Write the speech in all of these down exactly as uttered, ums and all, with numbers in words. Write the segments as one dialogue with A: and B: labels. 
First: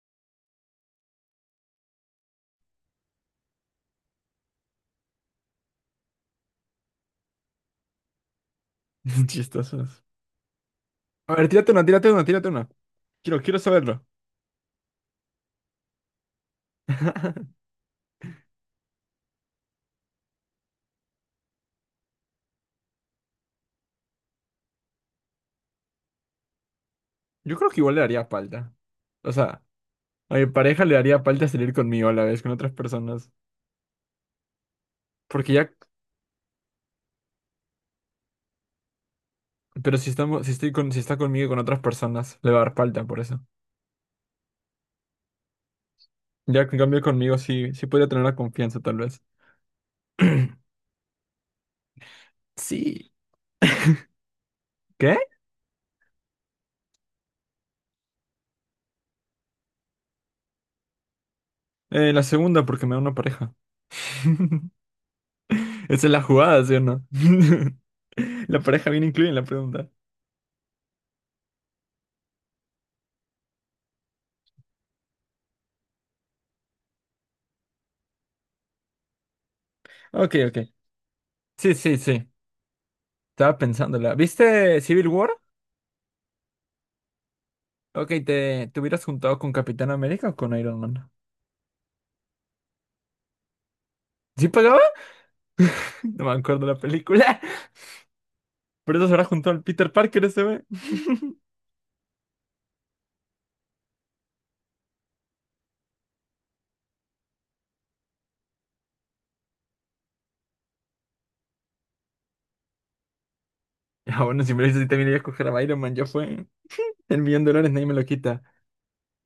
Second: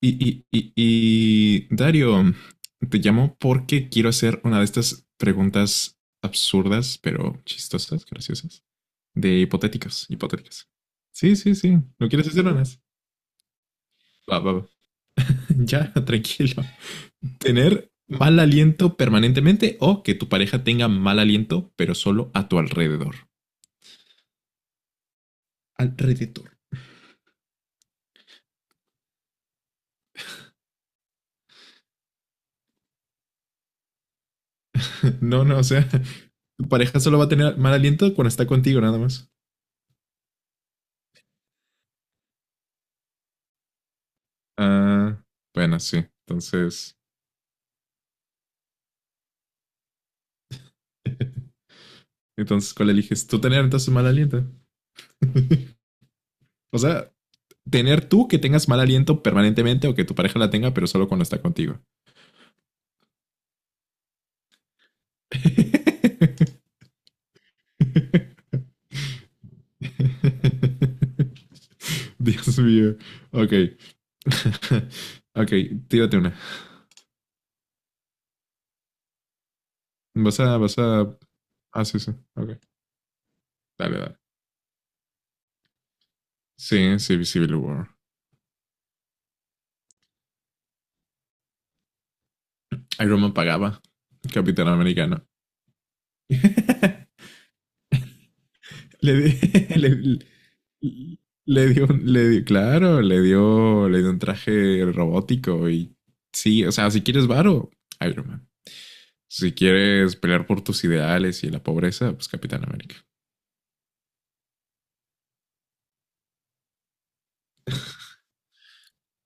A: Y, y, y, y Dario, te llamo porque quiero hacer una de estas preguntas absurdas, pero chistosas, graciosas, de
B: Chistosos.
A: hipotéticos, hipotéticas.
B: A
A: Sí,
B: ver,
A: sí,
B: tírate
A: sí.
B: una,
A: ¿No
B: tírate una,
A: quieres hacer
B: tírate una.
A: unas?
B: Quiero, quiero saberlo.
A: Va, va, va. Ya, tranquilo. Tener mal aliento permanentemente o que tu pareja tenga mal aliento, pero solo a tu alrededor. Alrededor.
B: Yo creo que igual le haría falta. O sea, a mi pareja le haría falta salir conmigo a la vez, con otras personas.
A: No,
B: Porque
A: no, o
B: ya,
A: sea, tu pareja solo va a tener mal aliento cuando está contigo, nada más.
B: pero si estamos, si estoy con, si está conmigo y con otras personas, le va a dar falta por eso.
A: Ah, bueno, sí.
B: Ya en
A: Entonces,
B: cambio conmigo sí, sí podría tener la confianza tal vez.
A: entonces, ¿cuál
B: Sí.
A: eliges? Tú tener entonces mal aliento.
B: ¿Qué?
A: O sea, tener tú que tengas mal aliento permanentemente o que tu pareja la tenga, pero solo cuando está contigo.
B: Eh, la segunda, porque me da una pareja. Esa es la jugada, ¿sí o no? La pareja viene incluida en la pregunta.
A: Dios mío. Ok. Ok, tírate una.
B: Ok,
A: Vas a,
B: ok.
A: vas a.
B: Sí,
A: Ah,
B: sí,
A: sí, sí.
B: sí.
A: Ok.
B: Estaba
A: Dale,
B: pensándola.
A: dale.
B: ¿Viste Civil War?
A: Sí, sí, Civil War.
B: Ok, ¿te, te hubieras juntado con Capitán América o con Iron Man?
A: Iron Man pagaba.
B: ¿Sí
A: Capitán
B: pagaba?
A: americano.
B: No me acuerdo la película. Por eso se
A: Le,
B: habrá
A: di-
B: juntado al
A: le,
B: Peter Parker ese, güey.
A: le, le dio, un- le dio, claro, le dio, le dio un traje robótico y sí, o sea, si quieres varo, Iron Man. Si quieres pelear por tus ideales y la pobreza, pues Capitán América.
B: Ah, bueno, si me lo dices, sí también iba a coger a Iron Man. Ya fue. El millón de dólares nadie me lo quita.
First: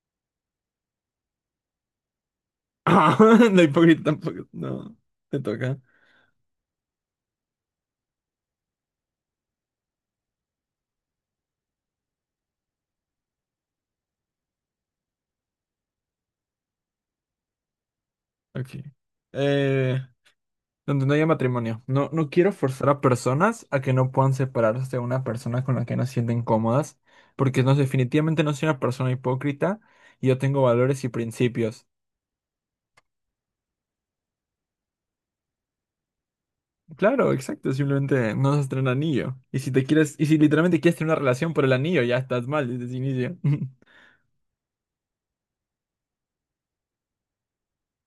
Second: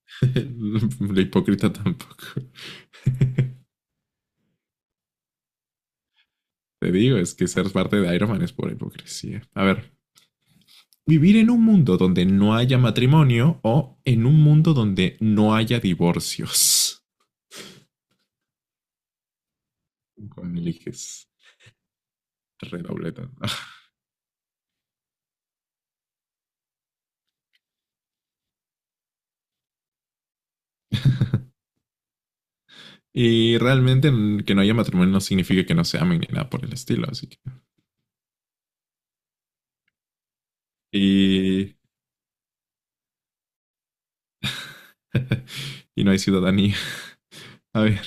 A: La hipócrita tampoco.
B: No, hipócrita tampoco. No, te toca.
A: Te digo, es que ser parte de Iron Man es por hipocresía. A ver, vivir en un mundo donde no haya matrimonio o en un mundo donde no haya divorcios.
B: Ok. Eh,
A: ¿Cuál
B: Donde no haya
A: eliges?
B: matrimonio. No, no quiero forzar a
A: Redobleta.
B: personas a que no puedan separarse de una persona con la que no se sienten cómodas, porque no, definitivamente no soy una persona hipócrita y yo tengo valores y principios.
A: Y realmente n- que no haya matrimonio no significa que no se amen ni nada por el estilo, así
B: Claro,
A: que.
B: exacto, simplemente no se el anillo. Y si te quieres, y si literalmente quieres tener una relación por el
A: Y...
B: anillo, ya estás mal desde el inicio.
A: y no hay ciudadanía. A ver,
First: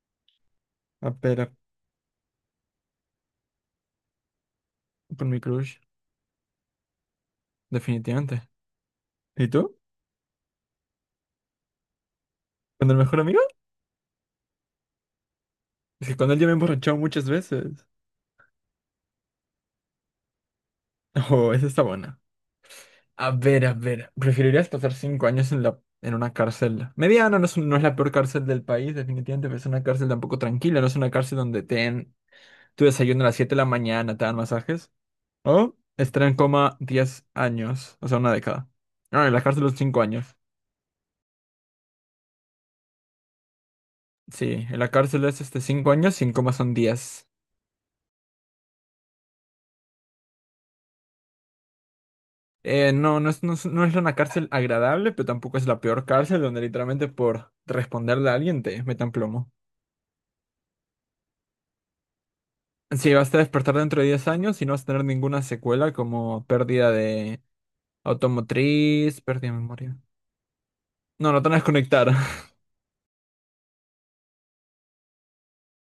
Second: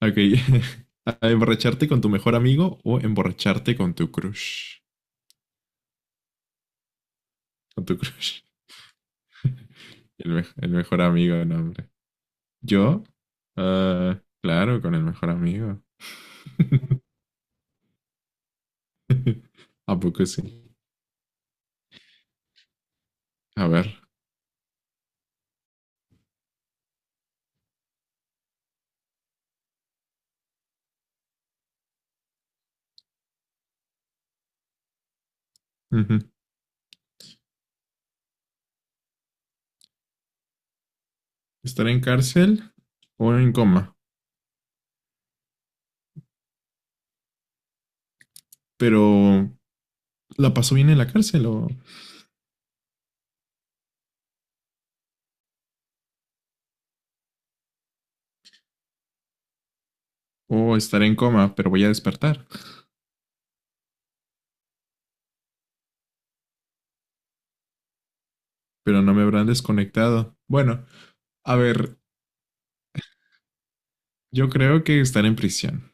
A: ok.
B: Ah,
A: ¿A
B: pero
A: emborracharte con tu mejor amigo o emborracharte con tu crush?
B: por mi crush,
A: Con tu
B: definitivamente.
A: crush.
B: ¿Y tú?
A: El, me- el mejor amigo, no, hombre.
B: ¿Con el
A: ¿Yo?
B: mejor amigo?
A: Ah, claro, con el mejor amigo.
B: Es que con él ya me he emborrachado muchas veces.
A: ¿A poco sí?
B: Oh, esa está buena. A ver,
A: A
B: a
A: ver.
B: ver. ¿Preferirías pasar cinco años en la, en una cárcel? Mediana, no es, un- no es la peor cárcel del país, definitivamente, pero es una cárcel tampoco tranquila, no es una cárcel donde te den tu desayuno a las siete de la mañana, te dan masajes. O
A: Ujú.
B: estar en coma diez años, o sea, una década. No, en la cárcel son cinco años.
A: ¿Estar en cárcel o en coma?
B: Sí, en la cárcel es este cinco años y en coma son diez.
A: Pero... ¿La pasó bien en la cárcel o?
B: Eh, no, no es, no es, no es una cárcel agradable, pero tampoco es la peor cárcel donde literalmente por responderle a alguien te metan plomo.
A: O estar en coma, pero voy a despertar.
B: Sí, vas a despertar dentro de diez años y no vas a tener ninguna secuela como pérdida de
A: Pero no
B: automotriz,
A: me habrán
B: pérdida de memoria.
A: desconectado. Bueno,
B: No, no te van a
A: a ver,
B: desconectar.
A: yo creo que estar en prisión,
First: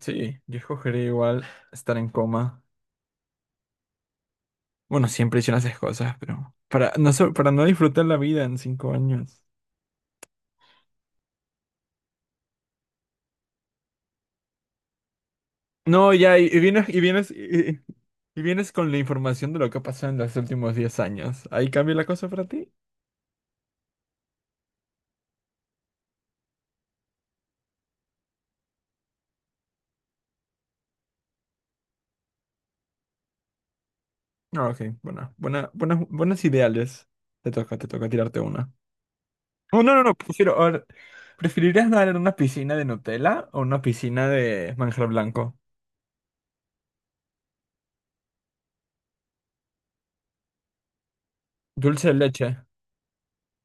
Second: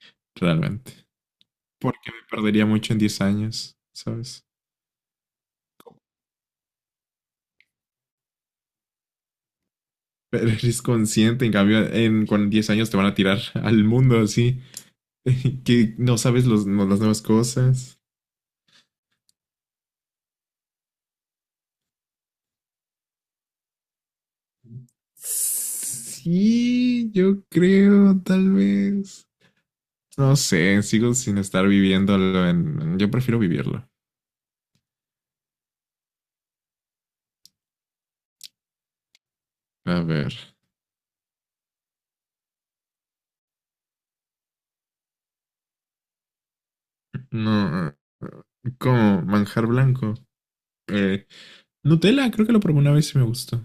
B: Sí, yo escogería
A: realmente.
B: igual estar en
A: Porque me
B: coma.
A: perdería mucho en diez años, ¿sabes?
B: Bueno, siempre hice esas cosas, pero para no, so- para no disfrutar la vida en cinco años.
A: Pero eres consciente, en cambio, en con diez años te van a tirar al mundo así, que
B: No,
A: no
B: ya, y,
A: sabes
B: y
A: los, no,
B: vienes,
A: las
B: y
A: nuevas
B: vienes, y, y-
A: cosas.
B: y vienes con la información de lo que ha pasado en los últimos diez años. ¿Ahí cambia la cosa para ti?
A: Sí, yo creo, tal vez. No sé, sigo sin estar viviéndolo en. Yo prefiero vivirlo.
B: No, ok, bueno, buena, buenas, buenas ideales. Te toca, te toca tirarte una. Oh, no,
A: A
B: no, no,
A: ver,
B: prefiero. A ver, ¿preferirías nadar en una piscina de Nutella o una piscina de manjar blanco?
A: no. Como manjar blanco. Eh,
B: Dulce de
A: Nutella,
B: leche.
A: creo que lo probé una vez y me gustó.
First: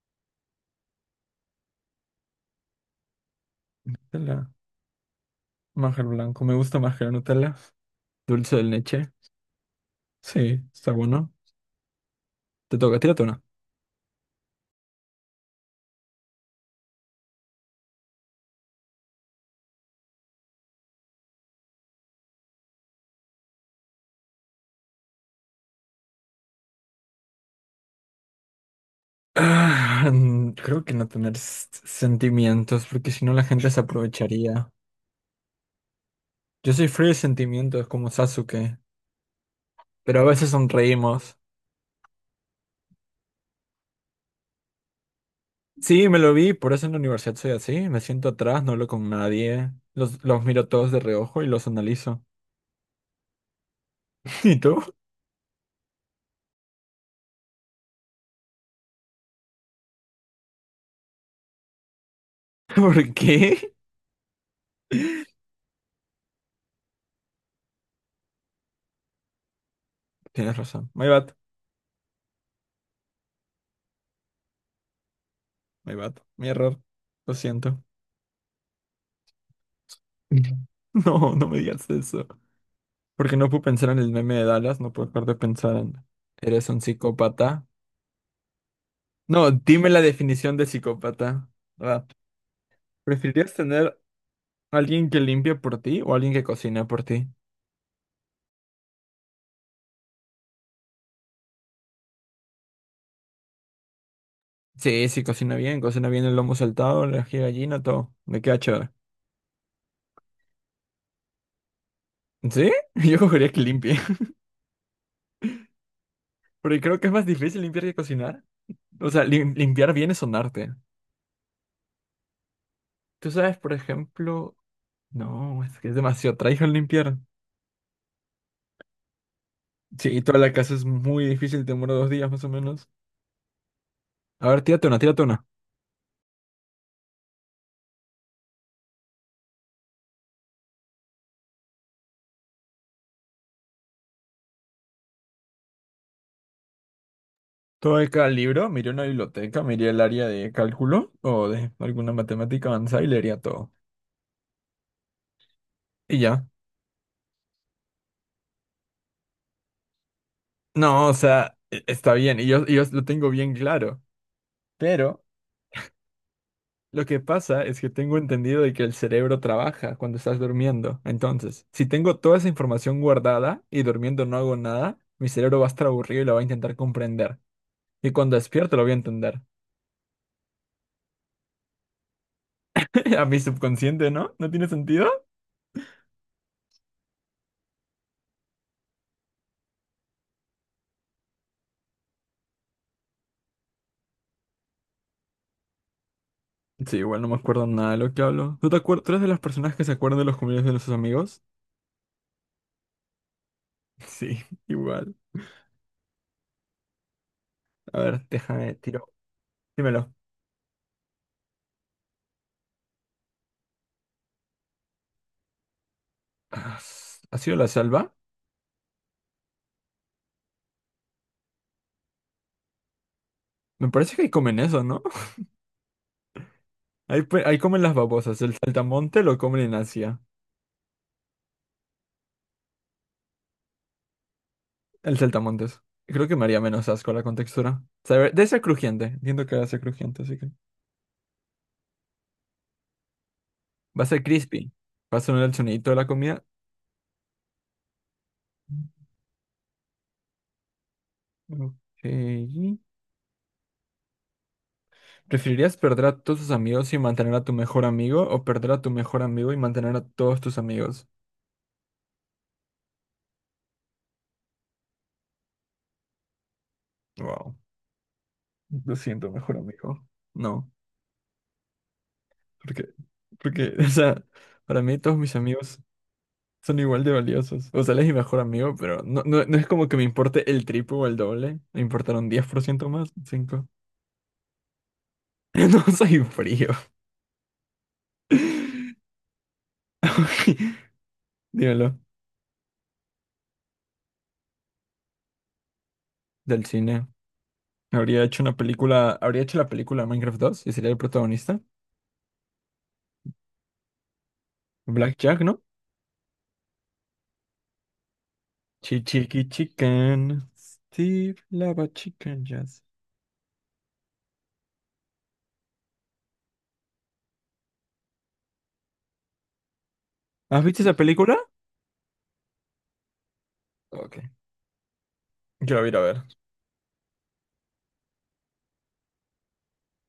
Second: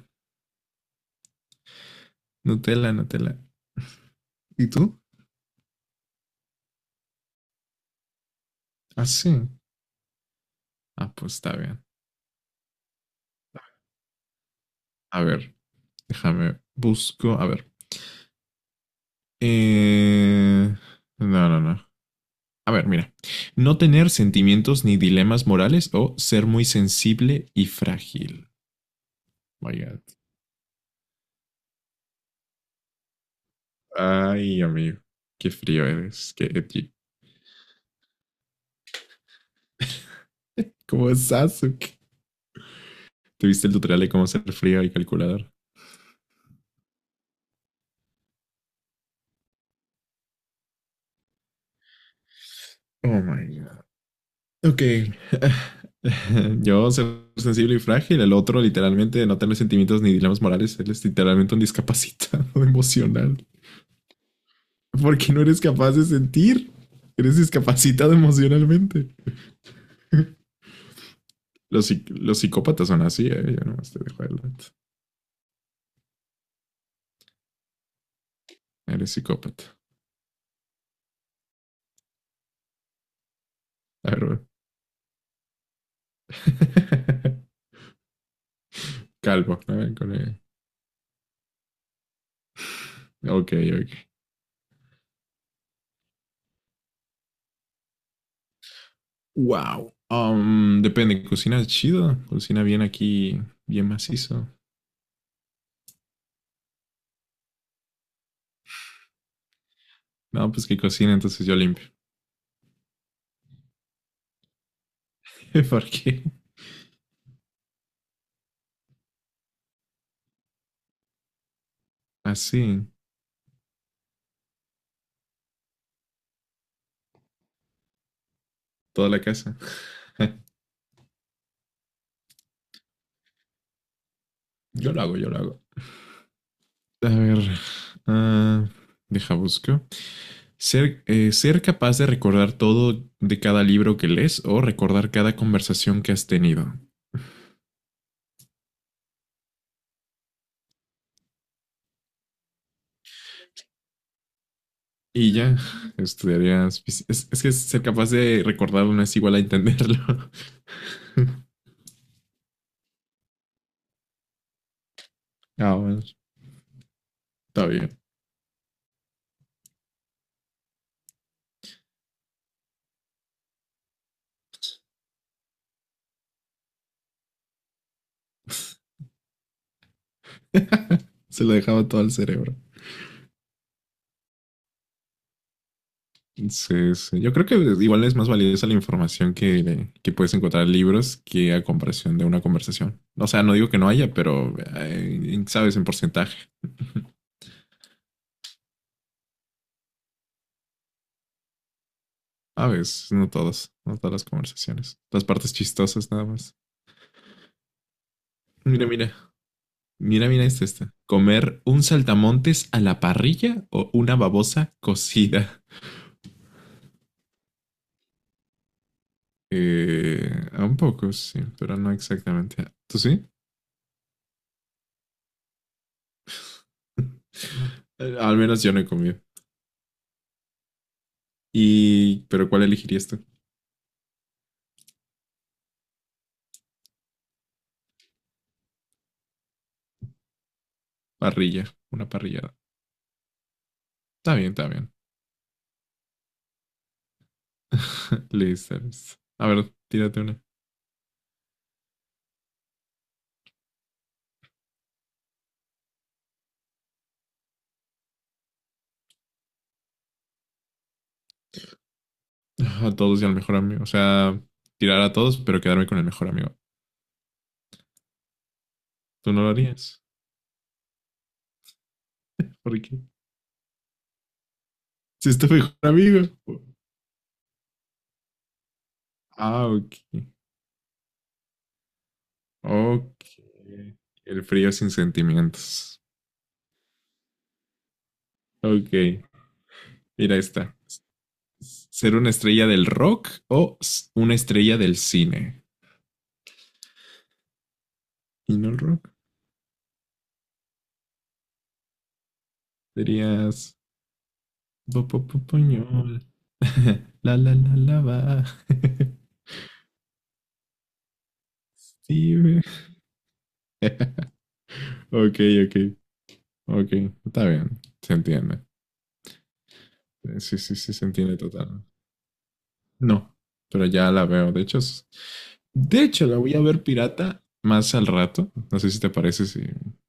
A: Nutella, Nutella.
B: Nutella,
A: ¿Y tú?
B: manjar blanco. Me gusta más que la Nutella. Dulce de
A: Ah,
B: leche.
A: sí.
B: Sí, está
A: Ah,
B: bueno.
A: pues está bien.
B: Te toca, tírate una.
A: A ver, déjame, busco. A ver. Eh, No, no, no. A ver, mira. No tener sentimientos ni dilemas morales o ser muy sensible y frágil. Oh my God.
B: Ah, mm, creo que no tener s- sentimientos, porque si no la gente se
A: Ay,
B: aprovecharía.
A: amigo. Qué frío eres. Qué
B: Yo soy
A: edgy.
B: frío de sentimientos como Sasuke, pero a veces
A: ¿Cómo es
B: sonreímos.
A: Sasuke? ¿Te viste el tutorial de cómo ser frío y calculador?
B: Sí, me lo vi, por eso en la universidad soy así. Me siento atrás, no hablo con nadie. Los, los miro todos de reojo y los analizo.
A: Oh my God.
B: ¿Y tú?
A: Ok. Yo ser sensible y frágil, el otro literalmente no tener sentimientos ni dilemas morales, él es literalmente un discapacitado
B: ¿Por
A: emocional.
B: qué?
A: Porque no eres capaz de sentir, eres discapacitado emocionalmente.
B: Tienes razón. My bad,
A: Los, psic- los psicópatas son así, ¿eh? Yo nomás te dejo adelante.
B: my bad, mi error. Lo siento.
A: Eres psicópata.
B: No, no me digas eso. Porque no puedo pensar en
A: A
B: el
A: ver,
B: meme de
A: bueno.
B: Dallas, no puedo dejar de pensar en... ¿Eres un psicópata? No,
A: Calvo. A
B: dime
A: ver,
B: la
A: con el-
B: definición de psicópata. Ah,
A: Ok,
B: ¿Preferirías tener
A: ok.
B: a alguien que limpie por ti o alguien que cocina por ti?
A: Wow. Um, depende, cocina chido, cocina bien aquí, bien macizo.
B: Sí, sí, cocina bien, cocina bien el lomo saltado, la ají de gallina, todo. Me queda chévere.
A: No, pues que cocina, entonces yo limpio.
B: ¿Sí? Yo cogería que limpie.
A: Porque
B: Porque creo que es más difícil limpiar que cocinar. O sea, lim- limpiar bien es un arte.
A: así,
B: Tú sabes, por ejemplo, no, es que es demasiado trabajo el limpiar.
A: toda la casa.
B: Sí, y toda la casa es muy difícil, te demora dos días más o menos. A ver, tírate
A: Yo
B: una,
A: lo hago,
B: tírate
A: yo lo
B: una.
A: hago. A ver, ah, deja busco. Ser, eh, ser capaz de recordar todo de cada libro que lees o recordar cada conversación que has tenido.
B: Todo de cada libro, miré una biblioteca, miré el área de cálculo o de alguna matemática avanzada y leería todo.
A: Y ya,
B: Y ya.
A: estudiarías. Es, es que ser capaz de recordarlo no es igual a entenderlo.
B: No, o sea, e- está bien, y yo, y yo lo tengo bien claro. Pero
A: Ah, bueno, está
B: lo que pasa es
A: bien.
B: que tengo entendido de que el cerebro trabaja cuando estás durmiendo. Entonces, si tengo toda esa información guardada y durmiendo no hago nada, mi cerebro va a estar aburrido y lo va a intentar comprender. Y cuando despierto lo voy a entender.
A: Se lo dejaba todo al cerebro.
B: A mi subconsciente, ¿no? ¿No tiene sentido?
A: Sí, sí. Yo creo que igual es más valiosa la información que, que, puedes encontrar en libros que a comparación de una conversación. O sea, no digo que no haya, pero eh, sabes, en porcentaje.
B: Sí, igual no me acuerdo nada de lo que hablo. ¿Tú te acuerdas? ¿Tú eres de las personas que se acuerdan de los cumpleaños de sus amigos?
A: A veces, no todas, no todas las
B: Sí,
A: conversaciones.
B: igual.
A: Las partes chistosas nada más.
B: A ver, déjame,
A: Mira,
B: tiro.
A: mira,
B: Dímelo.
A: mira, mira este, este. ¿Comer un saltamontes a la parrilla o una babosa cocida?
B: Ah, ¿Ha sido la salva?
A: Eh, un poco, sí, pero no exactamente. ¿Tú sí?
B: Me parece que ahí comen eso, ¿no? Ahí, pe- ahí comen las
A: Al
B: babosas. El
A: menos yo no he comido.
B: saltamonte lo comen en Asia.
A: Y, pero ¿cuál elegirías tú?
B: El saltamontes. Creo que me haría menos asco la contextura. Sabe- Debe ser crujiente. Entiendo que va a ser crujiente, así que.
A: Parrilla, una parrillada.
B: Va a ser
A: Está bien,
B: crispy.
A: está bien.
B: Va a sonar el sonidito de la comida.
A: Listers. A ver, tírate una.
B: Ok. ¿Preferirías perder a todos tus amigos y mantener a tu mejor amigo o perder a tu mejor amigo y mantener a todos tus amigos?
A: A todos y al mejor amigo. O sea, tirar a todos, pero quedarme con el mejor amigo.
B: Wow. Lo siento,
A: ¿Tú no lo
B: mejor
A: harías?
B: amigo. No,
A: ¿Por
B: porque,
A: qué?
B: porque, o sea, para mí todos
A: Si
B: mis
A: es tu mejor
B: amigos
A: amigo.
B: son igual de valiosos. O sea, él es mi mejor amigo, pero no, no, no es
A: Ah,
B: como
A: ok.
B: que me importe el triple o el doble. Me importaron diez por ciento más,
A: Ok.
B: cinco.
A: El frío sin
B: No
A: sentimientos.
B: soy frío.
A: Ok. Mira esta.
B: Dímelo,
A: ¿Ser una estrella del rock o una estrella del cine?
B: del cine. Habría hecho una
A: ¿Y no el rock?
B: película, habría hecho la película Minecraft dos y sería el protagonista.
A: Serías. Bo, bo, bo,
B: Blackjack, ¿no?
A: poñol. La la la la va.
B: Chi- Chiqui Chicken. Steve Lava
A: Sí,
B: Chicken
A: güey.
B: Jazz.
A: Ok, ok, ok. Está bien. Se entiende. Eh, Sí,
B: ¿Has
A: sí,
B: visto
A: sí,
B: esa
A: se entiende
B: película?
A: total. No, pero ya
B: Ok.
A: la veo. De hecho, es-
B: Yo la voy a ir a
A: de
B: ver.
A: hecho, la voy a ver pirata más al rato. No sé si te parece, si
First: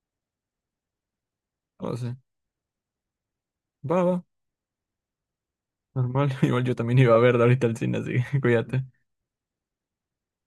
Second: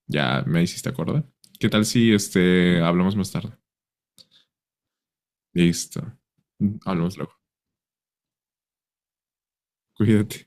A: ya me hiciste acordar. ¿Qué tal
B: No
A: si
B: sé.
A: este hablamos más tarde?
B: Va, va.
A: Listo.
B: Normal. Igual yo también iba
A: Hablamos
B: a
A: luego.
B: verla ahorita al cine, así que cuídate.
A: Cuídate.